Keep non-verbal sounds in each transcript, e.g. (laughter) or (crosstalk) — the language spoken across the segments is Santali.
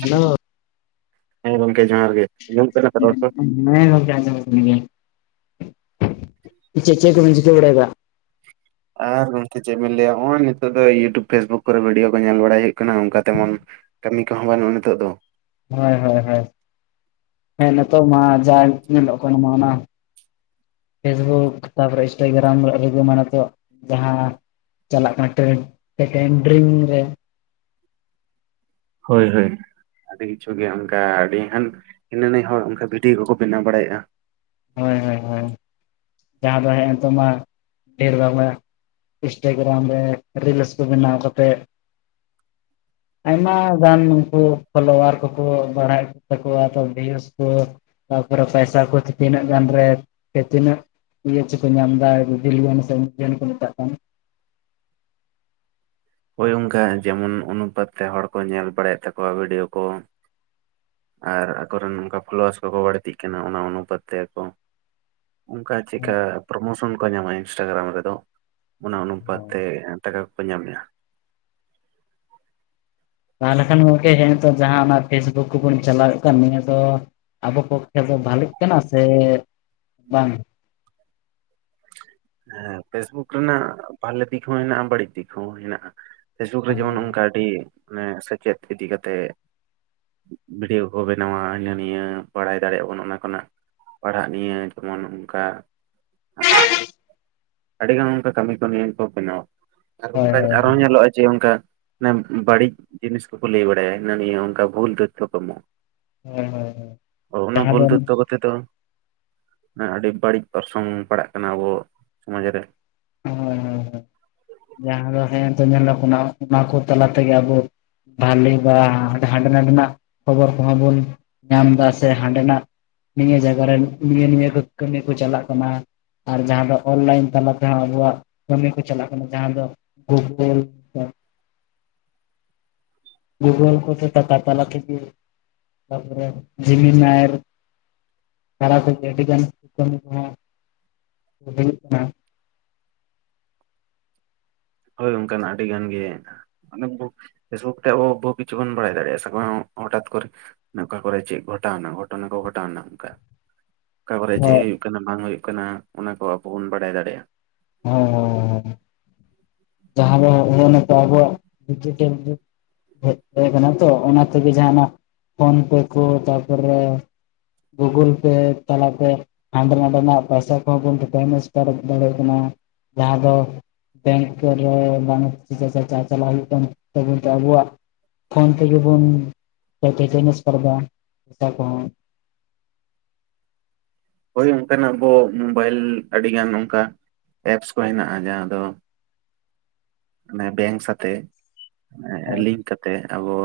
ᱦᱮᱞᱳ ᱦᱮᱸ ᱜᱚᱝᱠᱮ ᱡᱚᱦᱟᱨ ᱜᱮ᱾ ᱟᱸᱡᱚᱢᱚᱜ ᱠᱟᱱᱟ ᱛᱚ ᱨᱚᱲ ᱢᱮᱱ ᱠᱚ? ᱠᱷᱟᱱ ᱱᱮᱸ ᱜᱚᱢᱠᱮ ᱟᱸᱡᱚᱢᱚᱜ ᱠᱟᱱ ᱜᱮᱭᱟ, ᱪᱮ ᱪᱮᱫ ᱠᱚᱵᱮᱱ ᱪᱤᱠᱟ ᱵᱟᱲᱟᱭ ᱫᱟ? ᱟᱨ ᱱᱚᱝᱠᱮ ᱪᱮᱫ ᱵᱮᱱ ᱞᱟᱹᱭᱟ ᱱᱚᱜᱼᱚᱭ ᱱᱤᱛᱚᱜ ᱫᱚ ᱤᱭᱩᱴᱩᱵᱽ, ᱯᱷᱮᱥᱵᱩᱠ ᱠᱚᱨᱮ ᱵᱷᱤᱰᱭᱳ ᱠᱚ ᱧᱮᱞ ᱵᱟᱲᱟᱭ ᱦᱩᱭᱩᱜ ᱚᱱᱠᱟ ᱛᱮᱢᱚᱱ ᱠᱟᱹᱢᱤ ᱠᱚᱦᱚᱸ ᱵᱟᱹᱱᱩᱜᱼᱟ ᱱᱤᱛᱚᱜ ᱫᱚ। ᱦᱳᱭ ᱦᱳᱭ ᱦᱳᱭ। ᱦᱮᱸ ᱱᱤᱛᱳ ᱢᱟ ᱡᱟᱜᱮ ᱧᱮᱞᱚᱜ ᱠᱟᱱᱟ ᱚᱱᱟ ᱢᱟ ᱯᱷᱮᱥᱵᱩᱠ ᱛᱟᱯᱚᱨᱮ ᱤᱱᱥᱴᱟᱜᱨᱟᱢ ᱨᱮ (unintelligible) ᱢᱟᱱᱮ ᱱᱤᱛᱚᱜ ᱡᱟᱦᱟᱸ ᱪᱟᱞᱟᱜ ᱠᱟᱱᱟ ᱴᱨᱮᱱ ᱥᱮ ᱴᱮᱱᱰᱨᱤᱝ ᱨᱮ, ᱦᱳᱭ ᱦᱳᱭ। ᱟᱹᱰᱤ ᱠᱤᱪᱷᱩ ᱜᱮ ᱚᱱᱠᱟ ᱟᱹᱰᱤ ᱜᱟᱱ ᱦᱤᱱᱟᱹ ᱱᱤᱭᱟ ᱦᱚᱲ ᱚᱱᱠᱟ ᱵᱷᱤᱰᱭᱳ ᱠᱚᱠᱚ ᱵᱮᱱᱟᱣ ᱵᱟᱲᱟᱭᱮᱜᱼᱟ। ᱦᱳᱭ ᱦᱳᱭ ᱦᱳᱭ। ᱡᱟᱦᱟᱸ ᱫᱚ ᱦᱮᱸᱜᱼᱮ ᱱᱤᱛᱳᱜ ᱢᱟ ᱰᱷᱮᱨ ᱵᱟᱝ ᱢᱟ ᱤᱱᱥᱴᱟᱜᱨᱟᱢ ᱨᱮ ᱨᱤᱞᱥ ᱠᱚ ᱵᱮᱱᱟᱣ ᱠᱟᱛᱮᱫ (inaudible) ᱟᱭᱢᱟ ᱜᱟᱱ ᱩᱱᱠᱩ ᱯᱷᱚᱞᱳᱣᱟᱨ ᱠᱚᱠᱚ ᱵᱟᱲᱦᱟᱜ ᱛᱟᱠᱚᱣᱟ ᱵᱷᱤᱭᱩᱥ ᱠᱚ ᱛᱟᱯᱚᱨᱮ ᱯᱟᱭᱥᱟ ᱠᱚ ᱛᱤᱱᱟᱹᱜ ᱜᱟᱱ ᱨᱮ ᱥᱮ ᱛᱤᱱᱟᱹᱜ ᱤᱭᱟᱹᱪᱮ ᱠᱚ ᱧᱟᱢ ᱫᱟ ᱵᱤᱞᱤᱭᱟᱱ ᱥᱮ (unintelligible) ᱠᱚ ᱢᱮᱛᱟᱜ ᱠᱟᱱ? ᱦᱳᱭ ᱚᱱᱠᱟ ᱡᱮᱢᱚᱱ ᱚᱱᱩᱯᱟᱛ ᱛᱮ ᱦᱚᱲ ᱠᱚ ᱧᱮᱞ ᱵᱟᱲᱟᱭᱮᱫ ᱛᱟᱠᱚᱣᱟ ᱵᱷᱤᱰᱤᱭᱳ ᱠᱚ, ᱟᱨ ᱟᱠᱚᱨᱮᱱ ᱚᱱᱠᱟ ᱯᱷᱳᱞᱳᱣᱟᱨᱥ ᱠᱚᱠᱚ ᱵᱟᱹᱲᱛᱤᱜ ᱠᱟᱱᱟ ᱚᱱᱟ ᱚᱱᱩᱯᱟᱛ ᱛᱮ ᱟᱠᱚ ᱚᱱᱠᱟ ᱪᱮᱫᱠᱟ ᱦᱮᱸ ᱯᱨᱚᱢᱚᱥᱚᱱ ᱠᱚ ᱧᱟᱢᱟ ᱤᱱᱥᱴᱟᱜᱨᱟᱢ ᱨᱮᱫᱚ ᱚᱱᱟ ᱚᱱᱩᱯᱟᱛ ᱦᱮᱸ ᱛᱮ ᱴᱟᱠᱟ ᱠᱚᱠᱚ ᱧᱟᱢᱮᱜ-ᱟ। ᱛᱟᱦᱚᱞᱮ ᱠᱷᱟᱱ ᱜᱚᱝᱠᱮ ᱡᱟᱦᱟ ᱱᱤᱛᱚᱜ ᱡᱟᱦᱟ ᱚᱱᱟ ᱯᱷᱮᱥᱵᱩᱠ ᱠᱚᱵᱚᱱ ᱪᱟᱞᱟᱣᱮᱜ ᱠᱟᱱ ᱱᱤᱭᱟᱹ ᱫᱚ ᱟᱵᱚ ᱯᱚᱠᱠᱷᱮ ᱫᱚ ᱵᱷᱟᱞᱮᱜ ᱠᱟᱱᱟ ᱥᱮ ᱵᱟᱝ? ᱦᱮᱸ ᱯᱷᱮᱥᱵᱩᱠ ᱨᱮᱱᱟᱜ ᱵᱷᱟᱞᱮ ᱫᱤᱠ ᱦᱚᱸ ᱦᱮᱱᱟᱜ-ᱟ, ᱵᱟᱹᱲᱤᱡ ᱫᱤᱠ ᱦᱚᱸ ᱦᱮᱱᱟᱜ-ᱟ। ᱯᱷᱮᱥᱵᱩᱠ ᱨᱮ ᱦᱮᱸ ᱡᱮᱢᱚᱱ ᱚᱱᱠᱟ ᱟᱹᱰᱤ ᱢᱟᱱᱮ ᱢᱟᱱᱮ ᱥᱮᱪᱮᱫ ᱤᱫᱤ ᱠᱟᱛᱮᱜ ᱵᱷᱤᱰᱤᱭᱳ ᱠᱚᱠᱚ ᱵᱮᱱᱟᱣᱟ ᱦᱤᱱᱟᱹ ᱱᱤᱭᱟᱹ ᱵᱟᱲᱟᱭ ᱫᱟᱲᱮᱭᱟᱜ ᱟᱵᱚᱱ ᱚᱱᱟ ᱠᱷᱚᱱᱟᱜ। ᱯᱟᱲᱦᱟᱜ ᱱᱤᱭᱟᱹ ᱡᱮᱢᱚᱱ ᱚᱱᱠᱟ ᱟᱹᱰᱤᱜᱟᱱ ᱚᱱᱠᱟ ᱠᱟᱹᱢᱤ ᱠᱚ ᱱᱤᱭᱟᱹ ᱜᱮ ᱠᱚ ᱵᱮᱱᱟᱣᱟ ᱠᱚ ᱟᱨ ᱦᱳᱭ ᱦᱳᱭ ᱚᱱᱠᱟ ᱦᱳᱭ ᱟᱨᱦᱚᱸ ᱧᱮᱞᱚᱜᱼᱟ ᱡᱮ ᱚᱱᱠᱟ ᱢᱟᱱᱮ ᱵᱟᱲᱤᱡ ᱡᱤᱱᱤᱥ ᱠᱚᱠᱚ ᱞᱟᱹᱭ ᱵᱟᱲᱟᱭᱟ ᱦᱤᱱᱟᱹ ᱱᱤᱭᱟᱹ ᱚᱱᱠᱟ ᱵᱷᱩᱞ ᱛᱚᱛᱛᱷᱚ ᱠᱚ ᱮᱢᱚᱜᱼᱟ। ᱦᱳᱭ ᱦᱳᱭ ᱦᱳᱭ ᱚ ᱚᱱᱟ ᱡᱟᱦᱟᱸ ᱫᱚ ᱵᱷᱩᱞ ᱛᱚᱛᱛᱷᱚ ᱦᱳᱭ ᱠᱚᱛᱮ ᱫᱚ ᱟᱹᱰᱤ ᱵᱟᱹᱲᱤᱡ ᱚᱨᱥᱚᱝ ᱯᱟᱲᱟᱜ ᱠᱟᱱᱟ ᱟᱵᱚ ᱥᱚᱢᱟᱡᱽ ᱨᱮ। ᱦᱳᱭ ᱦᱳᱭ ᱡᱟᱦᱟᱸ ᱫᱚ ᱦᱮᱸᱛᱚ ᱧᱮᱞᱚᱜ ᱠᱟᱱᱟ ᱚᱱᱟ ᱠᱚ ᱛᱟᱞᱟ ᱛᱮᱜᱮ ᱟᱵᱚ ᱵᱷᱟᱞᱤ ᱵᱟ ᱦᱟᱸ ᱦᱟᱸᱰᱮ ᱱᱟᱰᱮᱱᱟᱜ ᱠᱷᱚᱵᱚᱨ ᱠᱚᱦᱚᱸ ᱵᱚᱱ ᱧᱟᱢ ᱮᱫᱟ ᱥᱮ ᱦᱟᱸᱰᱮᱱᱟᱜ ᱱᱤᱭᱟᱹ ᱡᱟᱭᱜᱟ ᱨᱮᱱ, ᱱᱤᱭᱟᱹ ᱱᱤᱭᱟᱹ ᱠᱚ ᱠᱟᱹᱢᱤ ᱠᱚ ᱪᱟᱞᱟᱜ ᱠᱟᱱᱟ। ᱟᱨ ᱡᱟᱦᱟᱸ ᱫᱚ ᱚᱱᱞᱟᱭᱤᱱ ᱛᱟᱞᱟ ᱛᱮᱦᱚᱸ ᱟᱵᱚᱣᱟᱜ ᱠᱟᱹᱢᱤ ᱠᱚ ᱪᱟᱞᱟᱜ ᱠᱟᱱᱟ, ᱡᱟᱦᱟᱸ ᱫᱚ ᱜᱩᱜᱩᱞ ᱜᱩᱜᱚᱞ ᱠᱚᱛᱮ ᱠᱟᱛᱷᱟ ᱛᱟᱞᱟ ᱛᱮᱜᱮ ᱛᱟᱯᱚᱨᱮ ᱞᱤᱢᱤᱱᱟᱭ। ᱛᱟᱞᱟ ᱛᱮᱜᱮ ᱟᱹᱰᱤᱜᱟᱱ ᱠᱟᱹᱢᱤ ᱠᱚᱦᱚᱸ ᱦᱩᱭᱩᱜ ᱠᱟᱱᱟ। ᱦᱳᱭ ᱚᱱᱠᱟᱱᱟᱜ ᱟᱹᱰᱤ ᱜᱟᱱ ᱜᱮ᱾ ᱟᱞᱮ ᱵᱩ ᱯᱷᱮᱥᱵᱩᱠ ᱛᱮ ᱵᱚᱦᱩ ᱠᱤᱪᱷᱩ ᱜᱟᱱ ᱵᱟᱲᱟᱭ ᱫᱟᱲᱮᱭᱟᱜᱼᱟ ᱥᱮ ᱵᱟᱝ ᱦᱚᱴᱟᱛ ᱠᱚᱨᱮ᱾ ᱮ ᱚᱠᱟ ᱠᱚᱨᱮ ᱪᱮᱜ ᱜᱷᱚᱴᱟᱣᱱᱟ ᱜᱷᱚᱴᱚᱱᱟ ᱠᱚ ᱜᱷᱚᱴᱟᱣᱱᱟ ᱚᱱᱠᱟ᱾ ᱚᱠᱟ ᱠᱚᱨᱮ ᱪᱮᱜ ᱦᱚᱸ ᱦᱩᱭᱩᱜ ᱠᱟᱱᱟ ᱵᱟᱝ ᱦᱩᱭᱩᱜ ᱠᱟᱱᱟ ᱚᱱᱟ ᱠᱚ ᱟᱵᱚ ᱵᱚᱱ ᱵᱟᱱᱟᱭ ᱫᱟᱲᱮᱭᱟᱜ-ᱟ। ᱚᱻ ᱡᱟᱦᱟᱸ ᱫᱚ ᱦᱩᱭᱩᱜᱼᱟ ᱱᱤᱛᱚᱜ ᱟᱵᱚᱣᱟᱜ ᱰᱤᱡᱤᱴᱮᱞ ᱡᱩᱜ। ᱮᱛ ᱛᱟᱦᱮᱸ ᱠᱟᱱᱟ ᱛᱚ ᱚᱱᱟ ᱛᱮᱜᱮ ᱡᱟᱦᱟ ᱱᱟᱜ ᱯᱷᱚᱱ ᱯᱮ ᱠᱚ ᱛᱟᱯᱚᱨᱮ ᱜᱩᱜᱩᱞ ᱯᱮ ᱛᱟᱞᱟᱛᱮ ᱦᱟᱸᱰᱮ ᱱᱟᱰᱮᱱᱟᱜ ᱯᱚᱭᱥᱟ ᱠᱚᱦᱚᱸ ᱵᱚᱱ (unintelligible) ᱫᱟᱲᱮᱜ ᱫᱟᱲᱮᱭᱟᱜ ᱠᱟᱱᱟ। ᱡᱟᱦᱟᱸ ᱫᱚ ᱵᱮᱝᱠ ᱨᱮ ᱵᱟᱝ ᱪᱟ ᱪᱟ ᱪᱟ ᱪᱟᱞᱟᱜ ᱦᱩᱭᱩᱜ ᱠᱟᱱᱟ। ᱱᱤᱛᱚᱜ ᱟᱵᱚᱣᱟᱜ ᱯᱷᱳᱱ ᱛᱮᱜᱮ ᱵᱚᱱ ᱴᱮ ᱴᱮ ᱴᱮᱱᱮᱥᱯᱟᱨ ᱫᱟ ᱯᱚᱭᱥᱟ ᱠᱚ ᱦᱚᱸ। ᱦᱳᱭ ᱚᱱᱠᱟᱱᱟᱜ ᱟᱵᱚ ᱢᱳᱵᱟᱭᱤᱞ ᱟᱹᱰᱤᱜᱟᱱ ᱚᱝᱠᱟ ᱮᱯᱥ ᱠᱚ ᱦᱮᱱᱟᱜ-ᱟ, ᱡᱟᱦᱟᱸ ᱫᱚ ᱢᱟᱱᱮ ᱵᱮᱝᱠ ᱥᱟᱛᱮ ᱞᱤᱝᱠ ᱠᱟᱛᱮ ᱟᱵᱚ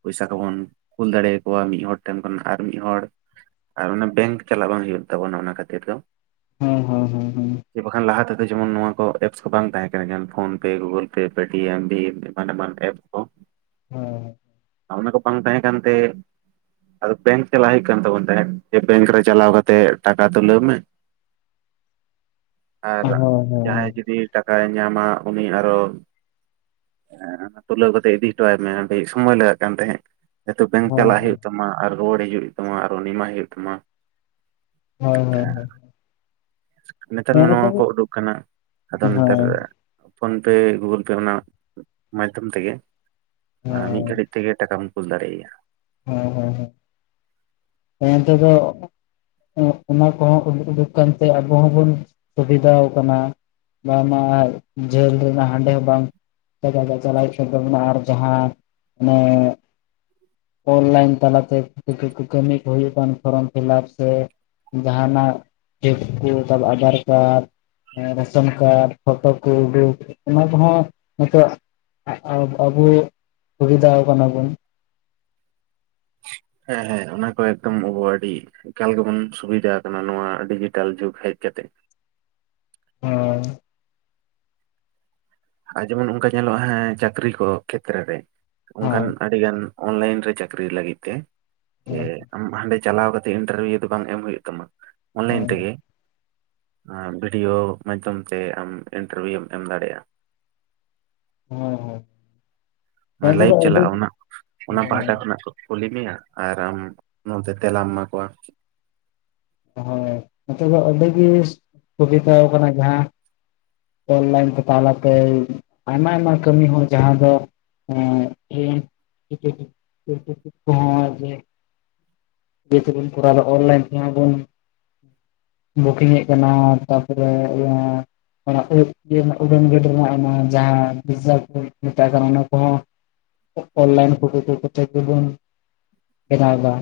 ᱯᱩᱭᱥᱟ ᱠᱚᱵᱚᱱ ᱠᱩᱞ ᱫᱟᱲᱮ ᱟᱠᱚᱣᱟ ᱢᱤᱫ ᱦᱚᱲ ᱴᱷᱮᱱ ᱠᱷᱚᱱ ᱟᱨ ᱢᱤᱫ ᱦᱚᱲ᱾ ᱟᱨ ᱚᱱᱟ ᱵᱮᱝᱠ ᱪᱟᱞᱟᱜ ᱵᱟᱝ ᱦᱩᱭᱩᱜ ᱛᱟᱵᱚᱱᱟ ᱚᱱᱟ ᱠᱷᱟᱹᱛᱤᱨ ᱫᱚ᱾ ᱦᱳᱭ ᱦᱳᱭ ᱦᱳᱭ ᱦᱳᱭ᱾ ᱡᱮ ᱵᱟᱠᱷᱟᱱ ᱞᱟᱦᱟ ᱛᱮᱫᱚ ᱡᱮᱢᱚᱱ ᱱᱚᱣᱟ ᱠᱚ ᱮᱯᱥ ᱠᱚ ᱵᱟᱝ ᱛᱟᱦᱮᱸ ᱠᱟᱱᱟ, ᱡᱮᱢᱚᱱ ᱯᱷᱳᱱ ᱯᱮ, ᱜᱩᱜᱚᱞ ᱯᱮ, ᱯᱮᱴᱤᱮᱢ ᱵᱷᱤᱢ, ᱮᱢᱟᱱ ᱮᱢᱟᱱ ᱮᱯ ᱠᱚ᱾ ᱦᱳᱭ᱾ ᱚᱱᱟ ᱠᱚ ᱵᱟᱝ ᱛᱟᱦᱮᱸ ᱠᱟᱱᱛᱮ ᱟᱫᱚ ᱵᱮᱝᱠ ᱪᱟᱞᱟᱣ ᱦᱩᱭᱩᱜ ᱠᱟᱱ ᱛᱟᱵᱚᱱ ᱛᱟᱦᱮᱸᱫ, ᱡᱮ ᱵᱮᱝᱠ ᱨᱮ ᱪᱟᱞᱟᱣ ᱠᱟᱛᱮᱫ ᱴᱟᱠᱟ ᱛᱩᱞᱟᱹᱣ ᱢᱮ᱾ ᱟᱨ ᱦᱳᱭ ᱦᱳᱭ ᱡᱟᱦᱟᱸᱭ ᱡᱩᱫᱤ ᱴᱟᱠᱟᱭ ᱧᱟᱢᱟ ᱩᱱᱤ ᱟᱨᱚ ᱦᱮᱸ, ᱛᱩᱞᱟᱹᱣ ᱠᱟᱛᱮ ᱤᱫᱤ ᱦᱚᱴᱚᱣᱟᱭ ᱢᱮ ᱟᱹᱰᱤ ᱥᱚᱢᱚᱭ ᱞᱟᱜᱟᱜ ᱠᱟᱱ ᱛᱟᱦᱮᱸᱫ᱾ ᱱᱤᱛᱚᱜ ᱵᱮᱝᱠ ᱦᱳᱭ ᱪᱟᱞᱟᱜ ᱦᱩᱭᱩᱜ ᱛᱟᱢᱟ, ᱟᱨ ᱨᱩᱣᱟᱹᱲ ᱦᱤᱡᱩᱜ ᱦᱩᱭᱩᱜ ᱛᱟᱢᱟ, ᱟᱨᱚ ᱩᱱᱤ ᱮᱢᱟᱭ ᱦᱩᱭᱩᱜ ᱛᱟᱢᱟ᱾ ᱦᱳᱭ ᱦᱳᱭ ᱦᱳᱭ᱾ ᱦᱳᱭ ᱱᱮᱛᱟᱨ ᱦᱮᱸ ᱢᱟ ᱱᱚᱣᱟ ᱱᱤᱛᱚᱜ ᱠᱚ ᱩᱰᱩᱠ ᱠᱟᱱᱟ, ᱟᱫᱚ ᱦᱳᱭ ᱱᱮᱛᱟᱨ ᱦᱳᱭ ᱯᱷᱳᱱ ᱯᱮ ᱜᱩᱜᱩᱞ ᱯᱮ ᱚᱱᱟ ᱢᱟᱫᱽᱫᱷᱚᱢ ᱛᱮᱜᱮ ᱟᱸ, ᱢᱤᱫ ᱜᱷᱟᱹᱲᱤᱡ ᱛᱮᱜᱮ ᱴᱟᱠᱟᱢ ᱠᱩᱞ ᱫᱟᱲᱮᱭᱟᱭᱟ᱾ ᱦᱮᱸ ᱦᱮᱸ ᱦᱮᱸ᱾ ᱚᱱᱛᱮ ᱫᱚ ᱚᱱᱟ ᱠᱚᱦᱚᱸ ᱩᱰ-ᱩᱰᱩᱠ ᱠᱟᱱᱛᱮ ᱟᱵᱚ ᱦᱚᱸᱵᱚᱱ ᱥᱩᱵᱤᱫᱷᱟᱣ ᱠᱟᱱᱟ᱾ ᱵᱟᱝᱢᱟ ᱡᱷᱟᱹᱞ ᱨᱮᱱᱟᱜ ᱦᱟᱸᱰᱮ ᱦᱚᱸ ᱵᱟᱝ (unintelligible) ᱪᱟᱞᱟᱜ ᱦᱩᱭᱩᱜ ᱠᱟᱱ ᱛᱟᱵᱚᱱᱟ ᱟᱨ ᱡᱟᱦᱟᱸ ᱚᱱᱮ ᱚᱱᱞᱟᱭᱤᱱ ᱛᱟᱞᱟᱛᱮ ᱠᱟᱹ-ᱠᱟᱹ-ᱠᱟᱹᱢᱤ ᱠᱚ ᱦᱩᱭᱩᱜ ᱠᱟᱱ ᱯᱷᱚᱨᱚᱢ ᱯᱷᱤᱞᱟᱯ ᱥᱮ ᱡᱟᱦᱟᱱᱟᱜ ᱪᱮᱴ ᱯᱷᱮᱞ ᱛᱟᱰ ᱟᱫᱷᱟᱨ ᱠᱟᱨᱰ᱾ ᱮᱸ ᱨᱮᱥᱚᱱ ᱠᱟᱨᱰ, ᱯᱷᱚᱴᱳ ᱠᱚ ᱩᱰᱩᱠ ᱚᱱᱟ ᱠᱚᱦᱚᱸ ᱱᱤᱛᱚᱜ ᱟ-ᱟ-ᱟᱵᱚ ᱥᱩᱵᱤᱫᱟᱣ ᱠᱟᱱᱟ ᱵᱚᱱ᱾ ᱦᱮᱸ ᱦᱮᱸ ᱚᱱᱟ ᱠᱚ ᱮᱠᱫᱚᱢ ᱟᱵᱚ ᱟᱹᱰᱤ ᱮᱠᱟᱞ ᱜᱮᱵᱚᱱ ᱥᱩᱵᱤᱫᱷᱟᱣ ᱟᱠᱟᱱᱟ ᱱᱚᱣᱟ ᱰᱤᱡᱤᱴᱟᱞ ᱡᱩᱜᱽ ᱦᱮᱡ ᱠᱟᱛᱮᱜ᱾ ᱦᱳᱭ᱾ ᱟᱨ ᱡᱮᱢᱚᱱ ᱚᱱᱠᱟ ᱧᱮᱞᱚᱜ-ᱟ ᱦᱮᱸ ᱪᱟᱹᱠᱨᱤ ᱠᱚ ᱠᱷᱮᱛᱨᱮ ᱨᱮ ᱚᱱᱠᱟᱱ ᱦᱳᱭ ᱟᱡ ᱟᱹᱰᱤ ᱜᱟᱱ ᱚᱱᱞᱟᱭᱤᱱ ᱨᱮ ᱪᱟᱹᱠᱨᱤ ᱞᱟᱹᱜᱤᱫ ᱛᱮ ᱮ ᱟᱢ ᱦᱟᱸᱰᱮ ᱪᱟᱞᱟᱣ ᱠᱟᱛᱮᱜ ᱤᱱᱴᱟᱨᱵᱷᱤᱭᱩ ᱫᱚ ᱵᱟᱝ ᱮᱢ ᱦᱩᱭᱩᱜ ᱛᱟᱢᱟ᱾ ᱚᱱᱞᱟᱭᱤᱱ ᱦᱳᱭ ᱛᱮᱜᱮ ᱟᱸ ᱵᱷᱤᱰᱭᱳ ᱢᱟᱫᱽᱫᱷᱚᱢ ᱛᱮ ᱟᱢ ᱤᱱᱴᱟᱨᱵᱷᱤᱭᱩᱢ ᱮᱢ ᱫᱟᱲᱮᱜ-ᱟ᱾ ᱦᱳᱭ ᱦᱳᱭ᱾ ᱦᱳᱭ ᱢᱟᱱᱮ ᱱᱤᱛᱚᱜ ᱫᱚ ᱞᱟᱭᱤᱵᱷ ᱟᱹᱰᱤ ᱪᱟᱞᱟᱜ-ᱟ ᱚᱱᱟ ᱚᱱᱟ ᱦᱳᱭ ᱯᱟᱦᱟᱴᱟ ᱠᱷᱚᱱᱟᱜ ᱠᱚ ᱠᱩᱞᱤ ᱢᱮᱭᱟ ᱟᱨ ᱟᱢ ᱱᱚᱱᱛᱮ ᱛᱮᱞᱟᱢ ᱮᱢᱟ ᱠᱚᱣᱟ᱾ ᱦᱳᱭ, ᱱᱤᱛᱚᱜ ᱫᱚ ᱟᱹᱰᱤ ᱜᱮ ᱥᱩᱵᱤᱫᱷᱟᱣ ᱠᱟᱱᱟ ᱡᱟᱦᱟᱸ ᱚᱱᱞᱟᱭᱤᱱ ᱛᱟ-ᱛᱟᱞᱟᱛᱮ ᱟᱭᱢᱟ ᱟᱭᱢᱟ ᱠᱟᱹᱢᱤ ᱦᱚᱸ ᱡᱟᱦᱟᱸ ᱫᱚ (unintelligible) ᱡᱮᱦᱮᱛᱩ ᱵᱚᱱ ᱠᱚᱨᱟᱣ ᱫᱟ ᱚᱱᱞᱟᱭᱤᱱ ᱛᱮᱦᱚᱸ ᱵᱚᱱ (inaudible) ᱵᱩᱠᱤᱝ-ᱮᱜ ᱠᱟᱱᱟ ᱛᱟᱯᱚᱨᱮ ᱤᱭᱟ ᱚᱱᱟ ᱩᱻᱩ-ᱩᱰᱟᱹᱱ ᱜᱹᱰᱤ ᱨᱮᱱᱟᱜ ᱚᱱᱟ ᱡᱟᱦᱟᱸ ᱵᱷᱤᱡᱟ ᱠᱚᱠᱚ ᱢᱟᱛᱟᱜ ᱠᱟᱱᱟ ᱚᱱᱟ ᱠᱚᱦᱚᱸ᱾ ᱚ-ᱚᱱᱞᱟᱭᱤᱱ ᱯᱷᱳᱴᱳᱛᱳᱴᱳ ᱛᱮ ᱜᱮᱵᱚᱱ ᱵᱮᱱᱟᱣᱫᱟ᱾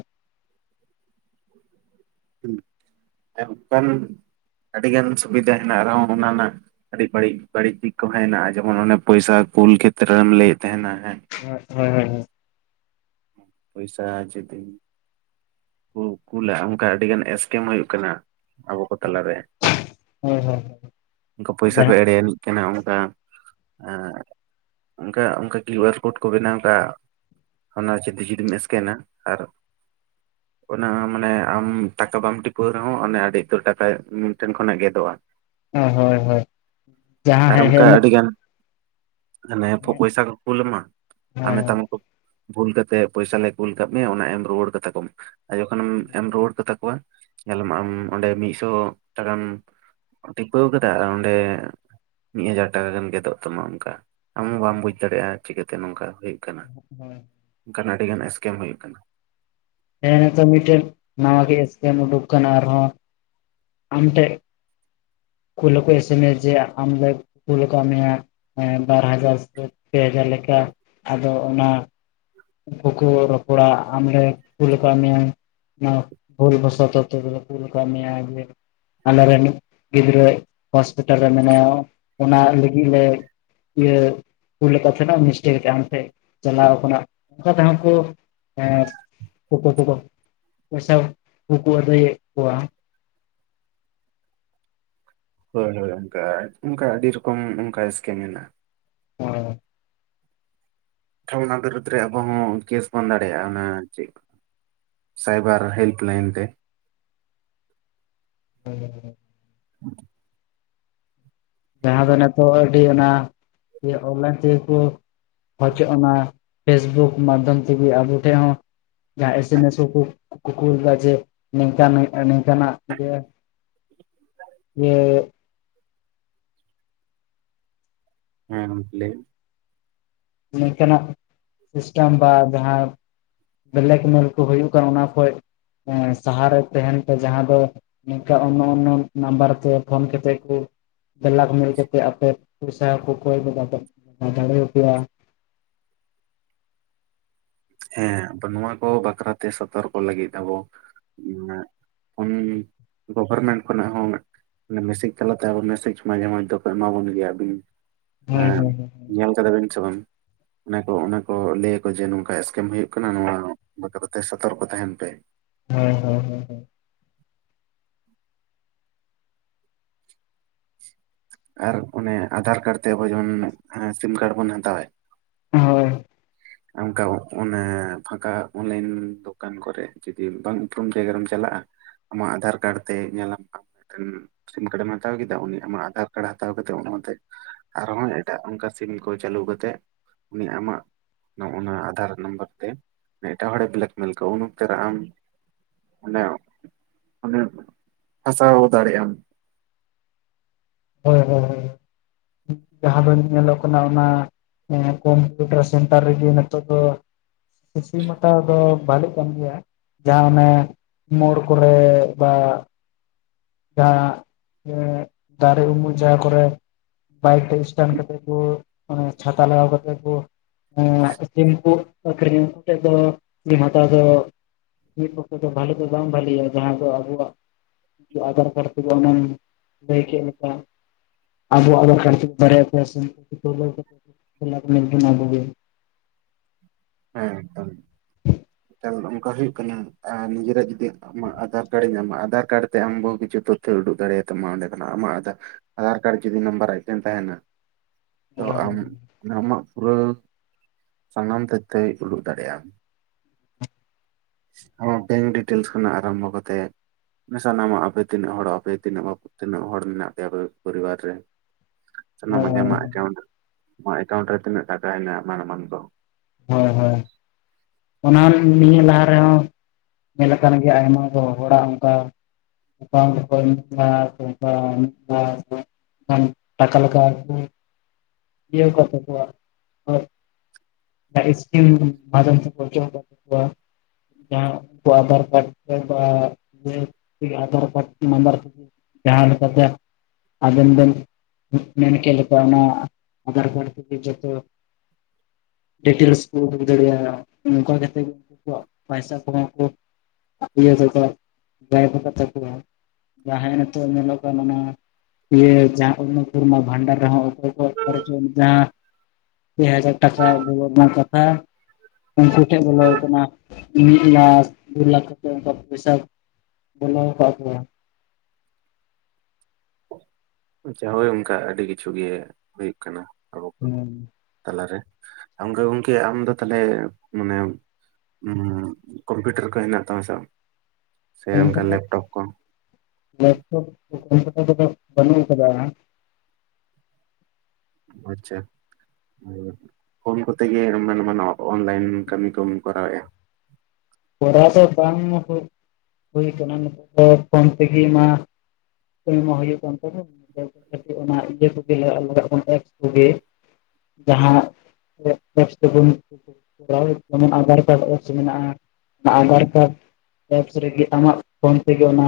ᱦᱩᱸ, ᱮᱢ ᱠᱟᱱ ᱟᱹᱰᱤᱜᱟᱱ ᱥᱩᱵᱤᱫᱟ ᱦᱮᱱᱟᱜ ᱨᱮᱦᱚᱸ ᱚᱱᱟ ᱨᱮᱱᱟᱜ ᱟᱹᱰᱤ ᱵᱟᱹᱲᱤᱡ ᱵᱟᱹᱲᱤᱡ ᱫᱤᱠ ᱠᱚᱦᱚᱸ ᱦᱮᱱᱟᱜ-ᱟ᱾ ᱡᱮᱢᱚᱱ ᱚᱱᱮ ᱯᱚᱭᱥᱟ ᱠᱩᱞ ᱠᱷᱮᱛᱨᱮ ᱨᱮᱢ ᱞᱟᱹᱭᱮᱫ ᱛᱟᱦᱮᱸᱱᱟ ᱦᱮᱸ᱾ ᱦᱳᱡ, ᱦᱳᱭ ᱦᱳᱭ ᱦᱳᱭ᱾ ᱯᱚᱭᱥᱟ ᱡᱩᱫᱤᱢ ᱠᱩ-ᱠᱩᱞᱟ ᱚᱱᱠᱟ ᱟᱹᱰᱤ ᱜᱟᱱ ᱮᱥᱠᱮᱢ ᱦᱩᱭᱩᱜ ᱠᱟᱱᱟ ᱟᱵᱚ ᱠᱚ ᱛᱟᱞᱟ ᱨᱮ᱾ ᱦᱳᱭ ᱦᱳᱭ᱾ ᱠᱟ ᱯᱚᱭᱥᱟ ᱠᱚ ᱡᱟᱦᱟᱸ ᱮᱲᱮᱭᱟᱱᱤᱡ ᱠᱟᱱᱟ᱾ ᱟᱧᱚᱱᱠᱟ ᱚᱱᱠᱟ ᱚᱱᱠᱟ ᱠᱤᱭᱩ ᱟᱨ ᱠᱳᱰ ᱠᱚ ᱵᱮᱱᱟᱣ ᱠᱟᱜ-ᱟ᱾ ᱚᱱᱟ ᱡᱩᱫᱤ ᱡᱩᱫᱤᱢ ᱮᱠᱮᱱᱟ ᱟᱨ ᱚᱱᱟ ᱟᱢ ᱢᱟᱱᱮ ᱟᱢ ᱴᱟᱠᱟ ᱵᱟᱢ ᱴᱤᱯᱟᱹᱣ ᱨᱮᱦᱚᱸ ᱚᱱᱮ ᱟᱹᱰᱤ ᱩᱛᱟᱹᱨ ᱴᱟᱠᱟ ᱢᱤᱫᱴᱷᱮᱱ ᱠᱷᱚᱱᱟᱜ ᱜᱮᱫᱚᱜᱼᱟ᱾ ᱦᱮᱸ ᱦᱳᱭ ᱦᱳᱭ᱾ ᱡᱟᱦᱟᱸ ᱟᱨ ᱦᱮᱡ ᱚᱱᱠᱟ ᱟᱹᱰᱤ ᱦᱮᱡ ᱜᱟᱱ ᱢᱟᱱᱮ ᱯᱚ-ᱯᱚᱭᱥᱟ ᱠᱚ ᱠᱩᱞ ᱟᱢᱟ ᱟᱨ ᱦᱳᱭ ᱢᱮᱛᱟᱢᱟᱠᱚ ᱵᱷᱩᱞ ᱠᱟᱛᱮᱫ ᱯᱚᱭᱥᱟ ᱞᱮ ᱠᱩᱞ ᱠᱟᱫ ᱢᱮᱭᱟ ᱚᱱᱟ ᱮᱢ ᱨᱩᱣᱟᱹᱲ ᱠᱟᱛᱟ ᱠᱚᱢ᱾ ᱟᱨ ᱡᱚᱠᱷᱚᱱᱮᱢ ᱮᱢ ᱨᱩᱣᱟᱹᱲ ᱠᱟᱛᱟ ᱠᱚᱣᱟ ᱧᱮᱞᱟᱢ ᱟᱢ ᱚᱸᱰᱮ ᱢᱤᱫᱥᱚ ᱴᱟᱠᱟᱢ ᱴᱤᱯᱟᱣ ᱠᱟᱫᱟ ᱟᱨ ᱟᱰᱮᱸ ᱢᱤᱫ ᱦᱟᱡᱟᱨ ᱴᱟᱠᱟ ᱜᱟᱱ ᱜᱮᱫᱚᱜ ᱛᱟᱢᱟ ᱚᱱᱠᱟ᱾ ᱟᱢ ᱦᱚᱸᱵᱟᱢ ᱵᱩᱡᱽ ᱫᱟᱲᱮᱭᱟᱜᱼᱟ ᱪᱤᱠᱠᱟᱛᱮ ᱱᱚᱝᱠᱟ ᱦᱩᱭᱩᱜ ᱠᱟᱱᱟ᱾ (unintelligible) ᱠᱟᱱ ᱟᱹᱰᱤ ᱜᱟᱱ ᱮᱥᱠᱮᱢ ᱦᱩᱭᱩᱜ ᱠᱟᱱᱟ᱾ ᱦᱮᱸ ᱱᱤᱛᱚᱜ ᱢᱤᱫᱴᱮᱱ ᱱᱟᱣᱟ ᱜᱮ ᱮᱥᱠᱮᱢ ᱩᱰᱩᱠ ᱟᱠᱟᱱᱟ ᱟᱨᱦᱚᱸ, ᱟᱢ ᱴᱷᱮᱡ ᱠᱩᱞ ᱠᱚ ᱮᱥᱮᱥ ᱡᱮ ᱟᱢ ᱞᱮ ᱠᱩᱞ ᱟᱠᱟ ᱢᱮᱭᱟ, ᱵᱟᱨ ᱦᱟᱡᱟᱨ ᱥᱮ ᱯᱮ ᱦᱟᱡᱟᱨ ᱞᱮᱠᱟ, ᱟᱫᱚ ᱚᱱᱟ ᱩᱱᱠᱩ ᱠᱚ ᱨᱚᱯᱚᱲᱟ ᱟᱢᱨᱮ ᱠᱩᱞ ᱞᱮᱠᱟ ᱢᱮᱭᱟ, ᱯᱷᱩᱞ ᱵᱚᱥᱛ ᱞᱮ ᱯᱷᱩᱞ ᱠᱟ ᱢᱤᱭᱟ, ᱜᱤᱫᱽᱨᱟᱹ ᱦᱚᱥᱯᱤᱴᱟᱞ ᱨᱮ ᱢᱮᱱᱟᱭᱟ ᱚᱱᱟ ᱞᱟᱹᱜᱤᱫ ᱞᱮ, ᱤᱭᱟᱹ ᱠᱩᱞ ᱞᱮᱠᱟ ᱛᱟᱦᱮᱱᱟ ᱢᱤᱥᱴᱮᱠ ᱟᱢ ᱴᱷᱮᱱ ᱪᱟᱞᱟᱣ ᱟᱠᱟᱱᱟ᱾ ᱚᱱᱠᱟ ᱛᱮᱦᱚᱸ ᱠᱚ ᱮ ᱠᱚᱠᱚ ᱯᱚᱥᱟ ᱠᱚᱠᱚ ᱟᱹᱫᱩᱭᱮᱫ ᱠᱚᱣᱟ᱾ ᱦᱳᱭ ᱦᱳᱭ ᱚᱱᱠᱟ ᱚᱱᱠᱟ ᱟᱹᱰᱤ ᱨᱚᱠᱚᱢ ᱚᱱᱠᱟ ᱥᱠᱤᱢ ᱢᱮᱱᱟᱜᱼᱟ ᱢᱮᱱᱟᱜᱼᱟ᱾ ᱦᱳᱭ ᱷᱟ ᱵᱤᱨᱩᱫ ᱨᱮ ᱟᱵᱚ ᱦᱚᱸ ᱠᱮᱥ ᱵᱚᱱ ᱫᱟᱲᱮᱭᱟᱜᱼᱟ ᱚᱱᱟ ᱪᱮ, ᱥᱟᱭᱵᱟᱨ ᱦᱮᱞᱯ ᱞᱟᱭᱤᱱ ᱛᱮ ᱦᱮᱸᱻ ᱦ (inaudible) ᱡᱟᱦᱟᱸ ᱫᱚ ᱱᱤᱛᱚᱜ ᱟᱹᱰᱤ ᱚᱱᱟ ᱚᱱᱞᱟᱭᱤᱱ ᱛᱤ, ᱦᱚᱪᱚᱜ ᱚᱱᱟ ᱯᱷᱮᱥᱵᱩᱠ ᱢᱟᱫᱽᱫᱷᱚᱢ ᱛᱮᱜᱮ ᱟᱵᱚ ᱴᱷᱮᱱ ᱦᱚᱸ ᱡᱟᱦᱟᱸ ᱮᱥᱢᱮᱥ ᱠᱚᱠᱚ ᱠᱩᱞ ᱮᱟ ᱡᱮ ᱱᱤᱝᱠᱟ ᱱᱚᱝᱠᱟ ᱱᱤᱝ ᱡᱟᱦᱱᱟᱜ ᱡᱮ ᱤᱭᱟᱹ ᱦᱮᱸ ᱜᱚᱝᱠᱮ ᱞᱟᱹᱭ ᱢᱮ ᱱᱝᱠᱟᱱᱟᱜ ᱥᱤᱥᱴᱮᱢ ᱵᱟ ᱡᱟᱦᱟᱸ ᱵᱞᱮᱠ ᱢᱮᱞ ᱠᱚ ᱦᱩᱭᱩᱜ ᱠᱟᱱᱟ ᱚᱱᱟ ᱠᱷᱚᱡ ᱥᱟᱦᱟᱨᱮ ᱛᱟᱦᱮᱱ ᱯᱮ ᱡᱟᱦᱟᱸ ᱫᱚ ᱱᱤᱝᱠᱟ ᱚᱱᱱᱚ ᱚᱱᱱᱚ ᱱᱟᱢᱵᱟᱨ ᱛᱮ ᱯᱷᱳᱱ ᱛᱮᱫ ᱠᱩ ᱵᱮᱞᱮᱠ ᱢᱮᱞ ᱠᱟᱛᱮ ᱟᱯᱮ ᱯᱚᱭᱥᱟ ᱦᱚᱸᱠᱩ ᱠᱚᱭ ᱫᱟᱲᱮᱭᱟᱯᱮᱭᱟ, ᱦᱮᱸ ᱟᱫ ᱱᱚᱣᱟ ᱠᱚ ᱵᱟᱠᱷᱨᱟᱛᱮ ᱥᱚᱛᱚᱨᱠᱚ ᱞᱟᱹᱜᱤᱫ ᱟᱵᱚ ᱜᱚᱵᱷᱚᱨᱢᱮᱱᱴ ᱠᱷᱚᱱᱚᱱᱟᱜ ᱦᱚᱸ ᱢᱮᱥᱡᱽ ᱛᱟᱞᱟᱛᱮ ᱟᱵ ᱢᱮᱥᱮᱡᱽ ᱢᱟᱡᱮ ᱢᱟᱡᱮ ᱫᱚ ᱮᱢᱢᱟ ᱵᱚᱱ ᱜᱮᱭᱟ ᱡᱤ ᱦᱳᱭ ᱦᱳᱭ ᱦᱳᱭ ᱧᱮᱞ ᱠᱟᱫᱟ ᱵᱮᱤᱱ ᱥᱮ ᱵᱟᱝ, ᱚᱱᱟ ᱠᱚ ᱚᱱᱟ ᱠᱚ ᱞᱟᱹᱭᱟᱠᱚ ᱡᱮ ᱱᱚᱝᱠᱟ ᱦᱩᱭᱩᱜ ᱠᱟᱱᱟ ᱱᱚᱣᱟ ᱵᱟᱠᱷᱚᱨᱟ ᱛᱮ ᱥᱚᱛᱚᱨᱠᱚ ᱛᱟᱦᱮᱱ ᱯᱮ, ᱦᱮᱸ ᱦᱮᱸ ᱦᱮᱸ ᱦᱮᱸ ᱟᱨ ᱚᱱᱮ ᱟᱫᱷᱟᱨ ᱠᱟᱨᱰ ᱛᱮ ᱟᱵᱚ ᱡᱮᱢᱚᱱ ᱥᱤᱢ ᱠᱟᱨᱰ ᱵᱚᱱ ᱦᱟᱛᱟᱣᱮᱫ, ᱦᱳᱭ ᱚᱱᱠᱟ ᱚᱱ ᱯᱷᱟᱠᱟ ᱚᱱᱞᱟᱭᱤᱱ ᱫᱚᱠᱟᱱ ᱠᱚᱨᱮ ᱡᱩᱫᱤ ᱵᱟᱝ ᱩᱯᱨᱩᱢ ᱡᱟᱭᱜᱟ ᱨᱮᱢ ᱪᱟᱞᱟᱜᱼᱟ ᱟᱢᱟᱜ ᱟᱫᱷᱟᱨ ᱠᱟᱨᱰ ᱛᱮ ᱧᱮᱞᱟᱢ ᱥᱤᱢ ᱠᱟᱨᱰ ᱮᱢ ᱦᱟᱛᱟᱣ ᱠᱮᱫᱟ ᱩᱱᱤ ᱟᱫᱷᱟᱨ ᱠᱟᱨᱰ ᱦᱟᱛᱟᱣ ᱠᱟᱛᱮ ᱚᱱᱟᱛᱮ, ᱟᱨᱦᱚᱸ ᱮᱴᱟᱜ ᱚᱱᱠᱟ ᱥᱤᱢ ᱠᱚ ᱪᱟᱹᱞᱩ ᱠᱟᱛᱮᱫ ᱩᱱᱤ ᱟᱢᱟᱜ ᱱᱚᱜ ᱚᱱᱟ ᱟᱫᱷᱟᱨ ᱱᱟᱢᱵᱟᱨ ᱛᱮ, ᱮᱴᱟᱜ ᱦᱚᱲᱮ ᱵᱞᱮᱠᱢᱮᱞ ᱟᱠᱟᱜᱣᱟ ᱩᱱ ᱚᱠᱛ ᱨᱮ ᱟᱢ ᱢᱟᱱᱮ, ᱢᱟᱱᱮ, ᱯᱷᱟᱥᱟᱣ ᱫᱟᱲᱮᱭᱟᱜ ᱟᱢ᱾ ᱦᱳᱭ ᱦᱳᱭ ᱦᱳᱭ, ᱡᱟᱦᱟᱸ ᱫᱚ ᱧᱮᱞᱚᱜ ᱠᱟᱱᱟ ᱚᱱᱟ ᱠᱚᱢᱯᱩᱴᱟᱨ ᱥᱮᱱᱴᱟᱨ ᱨᱮᱜᱮ ᱱᱤᱛᱚᱜ ᱫᱚ ᱥᱤᱢ ᱦᱟᱛᱟᱣ ᱫᱚ ᱵᱷᱟᱞᱮ ᱠᱟᱱ ᱜᱮᱭᱟ, ᱡᱟᱦᱟᱸ ᱚᱱᱮ ᱢᱳᱲ ᱠᱚᱨᱮ ᱵᱟ, ᱡᱟᱦᱟᱸ ᱤᱭᱟᱹ ᱫᱟᱨᱮ ᱩᱢᱩᱞ ᱡᱟᱦᱟᱸ ᱠᱚᱨᱮ, ᱵᱟᱭᱤᱠ ᱨᱮ ᱥᱴᱮᱱᱴ ᱠᱟᱛᱮᱜ ᱠᱚ ᱚᱱᱮ ᱪᱷᱟᱛᱟ ᱞᱟᱜᱟᱣ ᱠᱟᱛᱮᱜ ᱠᱚ, ᱥᱤᱢ ᱠᱩ ᱟᱹᱠᱷᱨᱤᱧ ᱚᱰᱮᱫᱚ ᱥᱤᱢ ᱦᱟᱛᱟᱣ ᱫᱚ ᱢᱤᱫ ᱯᱚᱠᱠᱷᱮ ᱫᱚ ᱵᱷᱟᱞᱮ ᱫᱚ ᱵᱟᱝ ᱵᱷᱟᱞᱮᱭᱟ ᱡᱟᱦᱟᱸ ᱫᱚ ᱟᱵᱚᱣᱟᱜ ᱟᱸᱫᱷᱟᱨ (unintelligible) ᱞᱟᱹᱭ ᱠᱮᱜ ᱞᱮᱠᱟ ᱟᱵᱚᱣᱟᱜ ᱵᱚᱱ (inaudible) ᱦᱮᱸ ᱦᱮᱸ᱾ ᱮ ᱚᱱᱠᱟ ᱦᱩᱭᱩᱜ ᱠᱟᱱᱟ ᱟᱨ ᱱᱤᱡᱮᱨᱟᱜ ᱡᱩᱫᱤ ᱟᱢᱟᱜ ᱟᱫᱷᱟᱨ ᱠᱟᱨᱰ ᱮ ᱧᱟᱢᱟ ᱟᱫᱷᱟᱨ ᱠᱟᱨᱰ ᱛᱮ ᱟᱢ ᱵᱚᱦᱩ ᱠᱤᱪᱷᱩ ᱛᱚ ᱛᱷᱚᱭ ᱩᱰᱩᱠ ᱫᱟᱲᱮᱭᱟᱛᱟᱢᱟ ᱚᱸᱰᱮ ᱠᱷᱚᱱᱟᱜ ᱟᱢᱟᱜ ᱟᱫᱷᱟ ᱟᱫᱷᱟᱨ ᱠᱟᱨᱰ ᱡᱩᱫᱤ ᱱᱟᱢᱵᱟᱨ ᱟᱡ ᱴᱷᱮᱱ ᱛᱟᱦᱮᱱᱟ ᱛᱚ ᱟᱢ ᱟᱢᱟᱜ ᱯᱩᱨᱟᱹ ᱥᱟᱱᱟᱢ ᱛᱚᱛᱷᱚᱭ ᱩᱰᱩᱜ ᱫᱟᱲᱮᱭᱟᱜ-ᱟ᱾ ᱟᱢᱟᱜ ᱵᱮᱝᱠ ᱰᱤᱴᱮᱞᱥ ᱠᱷᱚᱱᱟᱜ ᱟᱨᱟᱢᱵᱷᱚ ᱠᱟᱛᱮᱫ ᱢᱟᱱᱮ ᱥᱟᱱᱟᱢᱟᱜ ᱟᱯᱮ ᱛᱤᱱᱟᱹᱜ ᱦᱚᱲᱚᱜ ᱟᱯᱮ ᱛᱤᱱᱟᱹᱜ ᱵᱟ ᱛᱤᱱᱟᱹᱜ ᱦᱚᱲ ᱢᱮᱱᱟᱜ ᱯᱮᱭᱟ ᱟᱯᱮ ᱫᱚ ᱯᱚᱨᱤᱵᱟᱨ ᱨᱮ᱾ ᱦᱳᱭ ᱥᱟᱱᱟᱢᱟᱜ ᱜᱮ ᱟᱢᱟᱜ ᱮᱠᱟᱩᱱᱴ ᱟᱢᱟᱜ ᱮᱠᱟᱣᱩᱱᱴ ᱨᱮ ᱛᱤᱱᱟᱹᱜ ᱴᱟᱠᱟ ᱦᱮᱱᱟᱜᱟ-ᱟ ᱮᱢᱟᱱ ᱮᱢᱟᱱ ᱠᱚ᱾ ᱦᱳᱭ ᱦᱳᱭ᱾ ᱚᱱᱟ ᱱᱤᱭᱟᱹ ᱞᱟᱦᱟ ᱨᱮᱦᱚᱸ, ᱧᱮᱞ ᱟᱠᱟᱱ ᱜᱮᱭᱟ ᱟᱭᱢᱟ ᱫᱚ ᱦᱚᱲᱟᱜ ᱚᱱᱠᱟ (unintelligible) ᱠᱷᱚᱱ ᱴᱟᱠᱟ ᱞᱮᱠᱟ ᱠᱚ ᱤᱭᱟᱹ (inaudible) (unintelligible) ᱠᱚᱣᱟ ᱡᱟᱦᱟᱸ ᱩᱱᱠᱩ ᱟᱫᱷᱟᱨ ᱠᱟᱨᱰ (inaudible) ᱟᱫᱷᱟᱨ ᱠᱟᱨᱰ (inaudible) ᱡᱟᱦᱟᱸ ᱞᱮᱠᱟᱛᱮ ᱟᱵᱮᱱ ᱵᱮᱱ ᱢᱮᱱ ᱠᱮᱜ ᱞᱮᱠᱟ ᱚᱱᱟ ᱟᱫᱷᱟᱨ ᱠᱟᱨᱰ ᱛᱮ ᱜᱮ ᱡᱚᱛᱚ ᱰᱤᱴᱮᱞᱥ ᱠᱚ ᱩᱰᱩᱠ ᱫᱟᱲᱮᱭᱟᱜᱼᱟ ᱱᱚᱝᱠᱟ ᱠᱟᱛᱮ ᱜᱮ ᱩᱱᱠᱩ ᱠᱚᱣᱟᱜ ᱯᱚᱭᱥᱟ ᱠᱚᱦᱚᱸ ᱠᱚ ᱤᱭᱟᱹ ᱛᱟᱠᱚᱣᱟ, ᱜᱟᱭᱮᱵ ᱠᱟᱛᱟ ᱠᱚᱣᱟ᱾ ᱡᱟᱦᱟᱸᱭ ᱱᱤᱛᱚᱜ ᱧᱮᱞᱚᱜ ᱠᱟᱱ ᱚᱱᱟ ᱤᱭᱟᱹ ᱡᱟᱦᱟᱸ ᱚᱱᱱᱚᱯᱩᱱᱱᱚ ᱵᱷᱟᱸᱰᱟᱨ ᱨᱮᱦᱚᱸ ᱚᱠᱚᱭ ᱠᱚ ᱚᱠᱟᱨᱮ ᱪᱚᱝ ᱡᱟᱦᱟᱸ ᱯᱮ ᱦᱟᱡᱟᱨ ᱴᱟᱠᱟ ᱵᱚᱞᱚᱜ ᱨᱮᱱᱟᱜ ᱠᱟᱛᱷᱟ ᱩᱱᱠᱩ ᱴᱷᱮᱡ ᱵᱚᱞᱚ ᱠᱟᱱᱟ ᱢᱤᱫ ᱞᱟᱠᱷ ᱫᱩ ᱞᱟᱠᱷ ᱠᱟᱛᱮ ᱚᱱᱠᱟ ᱯᱚᱭᱥᱟ ᱵᱚᱞᱚ ᱠᱟᱜ ᱠᱚᱣᱟ᱾ ᱟᱪᱪᱷᱟ ᱦᱳᱭ ᱚᱱᱠᱟ ᱟᱹᱰᱤ ᱠᱤᱪᱷᱩ ᱜᱮ ᱦᱳᱭᱳᱜ ᱠᱟᱱᱟ ᱟᱵᱚ ᱠᱚ ᱦᱩᱸ᱾ ᱛᱟᱞᱟᱨᱮ, ᱟᱢᱜᱮ ᱜᱚᱝᱠᱮ ᱟᱢ ᱫᱚ ᱛᱟᱞᱦᱮ ᱢᱟᱱᱮ ᱩᱸ ᱠᱚᱢᱯᱤᱭᱩᱴᱟᱨ ᱠᱚ ᱦᱮᱱᱟᱜ ᱛᱟᱢᱟ ᱥᱮ ᱵᱟᱝ? ᱥᱮ ᱚᱱᱠᱟ ᱠᱚᱢᱯᱩᱴᱚᱨ ᱞᱮᱯᱴᱚᱯ ᱠᱚ ᱞᱮᱯᱴᱚᱯ ᱠᱚᱢᱯᱩᱴᱚᱨ ᱠᱚᱫᱚ ᱵᱟᱹᱱᱩᱜ ᱠᱟᱫᱟ᱾ ᱟᱪᱪᱷᱟ᱾ ᱯᱷᱳᱱ ᱠᱚᱛᱮ ᱜᱮ ᱢᱮᱱ ᱜᱟᱱᱚᱜ-ᱟ ᱚᱱᱞᱟᱭᱤᱱ ᱠᱟᱹᱢᱤ ᱠᱚᱢ ᱠᱚᱨᱟᱣᱮᱜᱼᱟ᱾ ᱠᱚᱨᱟᱣ ᱫᱚ ᱵᱟᱝ ᱦᱩᱭ ᱦᱩᱭ ᱠᱟᱱᱟ ᱱᱤᱛᱚᱜ ᱫᱚ ᱯᱷᱳᱱ ᱛᱮᱜᱮ ᱢᱟ ᱠᱟᱹᱢᱤ ᱢᱟ ᱦᱩᱭᱩᱜ ᱠᱟᱱ ᱛᱟᱦᱮᱱᱟ (inaudible) ᱚᱱᱟ ᱤᱭᱟᱹ ᱠᱚᱜᱮᱞᱮ (inaudible) ᱡᱟᱦᱟᱸ ᱮᱯᱥ ᱛᱮᱵᱚᱱ ᱠᱚᱨᱟᱣᱮᱫ ᱡᱮᱢᱚᱱ ᱟᱫᱷᱟᱨ ᱠᱟᱨᱰ ᱮᱯᱥ ᱢᱮᱱᱟᱜᱼᱟ, ᱚᱱᱟ ᱟᱫᱷᱟᱨ ᱠᱟᱨᱰ ᱮᱯᱥ ᱨᱮᱜᱮ ᱟᱢᱟᱜ ᱯᱷᱳᱱ ᱛᱮᱜᱮ ᱚᱱᱟ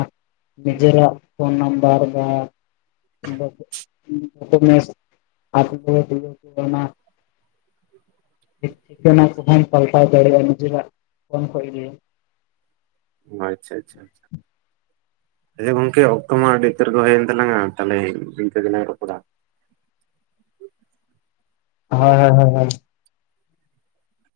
ᱱᱤᱡᱮᱨᱟᱜ ᱯᱷᱳᱱ ᱱᱟᱢᱵᱟᱨ ᱵᱟ (inaudible) (inaudible) ᱴᱷᱤ ᱴᱷᱤᱠᱟᱱᱟ ᱠᱚᱦᱚᱸᱚᱢ ᱯᱟᱞᱴᱟᱣ ᱫᱟᱲᱮᱭᱟᱜᱼᱟ ᱱᱤᱡᱮᱨᱟᱜ᱾ ᱯᱷᱳᱱ ᱠᱷᱚᱡ ᱜᱮ᱾ ᱟᱪᱪᱷᱟ ᱟᱪᱪᱷᱟ ᱟᱪᱪᱷᱟ᱾ ᱟᱪᱪᱷᱟ ᱜᱚᱝᱠᱮ ᱚᱠᱛᱚ ᱢᱟ ᱟᱹᱰᱤ ᱩᱛᱟᱹᱨ ᱜᱮ ᱦᱩᱭᱮᱱ ᱛᱟᱞᱟᱝᱟ ᱛᱟᱞᱦᱮ ᱤᱱᱠᱟᱹ ᱜᱮᱞᱟᱝ ᱨᱚᱯᱚᱲᱟ᱾ ᱦᱚᱭ ᱦᱚᱭ ᱦᱚᱭ ᱦᱚᱭ᱾